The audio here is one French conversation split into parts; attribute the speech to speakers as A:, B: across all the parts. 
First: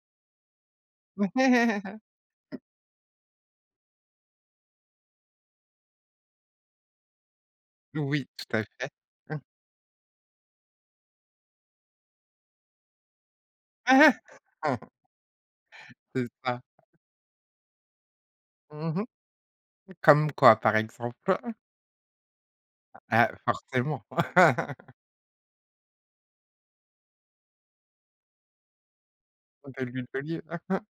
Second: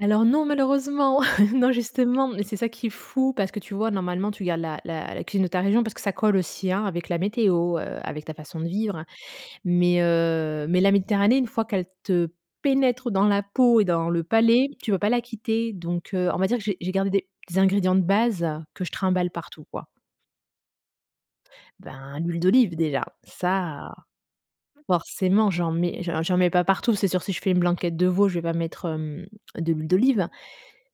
A: Alors non, malheureusement, non,
B: Ouais.
A: justement, mais c'est ça qui est fou. Parce que tu vois? Normalement, tu gardes la la la cuisine de ta région parce que ça colle aussi, hein, avec la météo, heu, avec
B: Oui,
A: ta
B: tout
A: façon
B: à
A: de
B: fait.
A: vivre,
B: Mmh.
A: mais heu, mais la Méditerranée, une fois qu'elle te pénètre dans la peau et dans le palais, tu peux pas la quitter, donc
B: C'est
A: heu, on va dire
B: ça.
A: que j'ai j'ai gardé des ingrédients de base, que je
B: Mmh mh.
A: trimballe partout, quoi.
B: Comme quoi par exemple?
A: Ben, l'huile d'olive, déjà,
B: Ah,
A: ça,
B: forcément.
A: forcément, j'en mets j'en j'en mets pas partout. C'est sûr, si je fais une blanquette de veau, je vais pas mettre, hem, de
B: Tant qu'à
A: l'huile
B: l'huile
A: d'olive
B: d'olive.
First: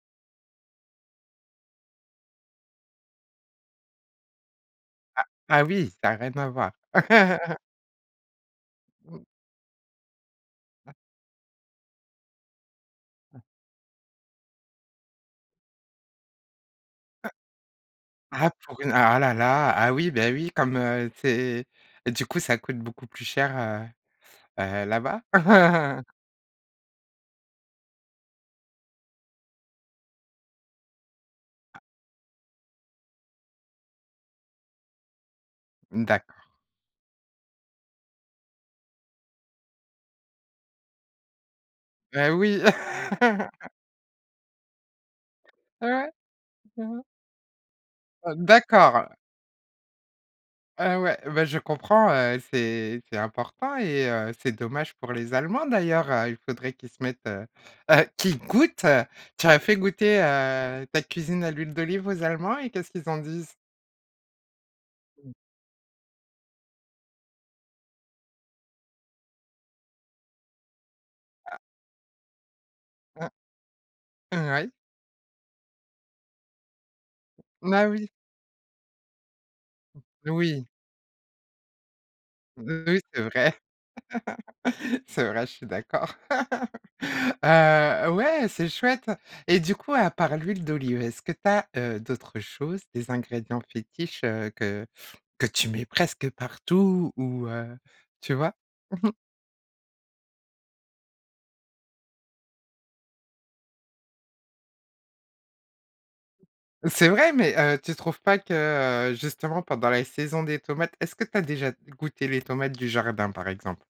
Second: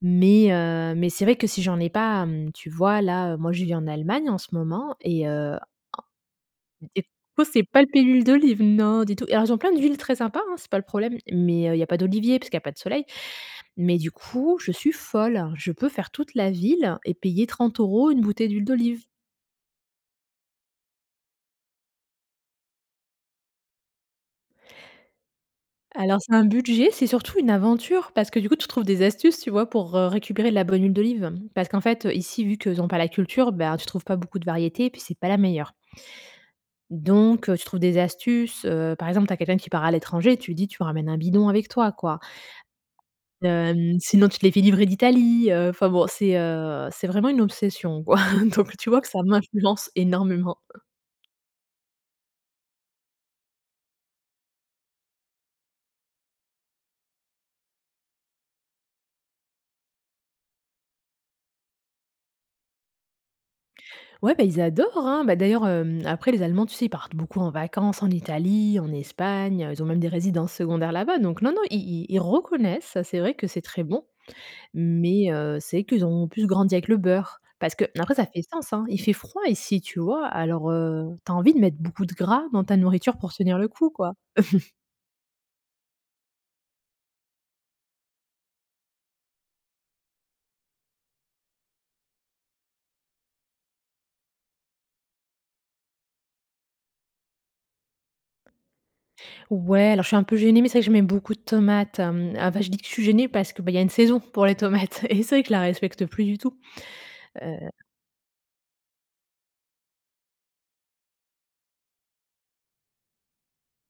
A: mais heu, mais c'est vrai que si j'en ai pas, mmh, tu vois? Là, moi je vis en Allemagne en ce moment
B: Ah,
A: et heu, en
B: ah, oui, ça a rien à voir.
A: et pour le coup c'est pas le pays de l'olive, non du
B: Mmh.
A: tout, et alors, ils ont plein d'huiles très sympas, hein, c'est pas le
B: Ah.
A: problème, mais heu, il y a pas d'olivier parce qu'il y a pas de soleil,
B: Mmh.
A: mais du coup, je suis folle. Je peux faire toute la ville et
B: Ah.
A: payer 30 € une bouteille
B: Ah,
A: d'huile
B: pour
A: d'olive.
B: ah là là, ah oui, beh, oui, comme, heu, tu es du coup, ça coûte beaucoup plus cher, heu heu, là-bas?
A: Alors, c'est un budget, c'est surtout une aventure, parce que, du coup, tu trouves des astuces, tu vois? Pour, heu, récupérer de la bonne huile d'olive. Parce qu'en fait, heu, ici, vu qu'ils ont pas la culture, ben, tu trouves pas beaucoup de variétés, et puis c'est pas la meilleure
B: D'accord.
A: donc heu, tu trouves des astuces, heu, par exemple, tu as quelqu'un qui part à l'étranger, tu lui dis: «Tu ramènes un bidon avec toi», quoi
B: Beh, oui.
A: hem, sinon tu te les fais livrer d'Italie, heu, enfin bon,
B: Ouais.
A: c'est, heu, c'est vraiment une obsession, quoi.
B: Heu,
A: Donc tu vois? Que
B: d'accord.
A: ça m'influence énormément.
B: Ah ouais, bah je comprends, heu, c'est c'est important et heu, c'est dommage pour les Allemands d'ailleurs, heu, il faudrait qu'ils se mettent, heu heu, qu'ils goûtent. Tu leur as fait goûter, heu, ta cuisine à l'huile d'olive aux allemands et qu'est-ce qu'ils en disent?
A: Ouais, bah, ils adorent, hein.
B: Mmh.
A: Bah, d'ailleurs, hem, après les Allemands, tu sais, ils partent beaucoup en vacances en Italie, en Espagne, heu, ils ont même des résidences secondaires là-bas, donc non,
B: Ah.
A: non, i i ils reconnaissent, c'est
B: Hein.
A: vrai que c'est très bon,
B: Hein oui.
A: mais heu, c'est qu'ils ont plus grandi avec le beurre
B: N
A: parce que
B: ah, oui.
A: après ça fait sens, hein. Il fait froid ici, tu vois?
B: Oui.
A: Alors, heu, tu as envie de mettre beaucoup de gras dans ta
B: N oui
A: nourriture
B: c'est
A: pour
B: vrai,
A: tenir le coup, quoi.
B: c'est vrai, je suis d'accord. Heu, ouais, c'est chouette, et du coup, à part l'huile d'olive, est-ce que tu as, heu, d'autres choses, des ingrédients fétiches, heu, que que tu mets presque partout ou heu, tu vois?
A: Ouais, alors je suis un peu gênée, mais c'est vrai que je mets beaucoup de tomates, hem, enfin, je dis que je suis gênée parce que, bah, il y a une saison pour les tomates et c'est vrai que je la respecte plus du tout,
B: C'est vrai? Mais heu,
A: heu.
B: tu trouves pas que, heu, justement pendant la saison des tomates, est-ce que tu as déjà goûté les tomates du jardin, par exemple?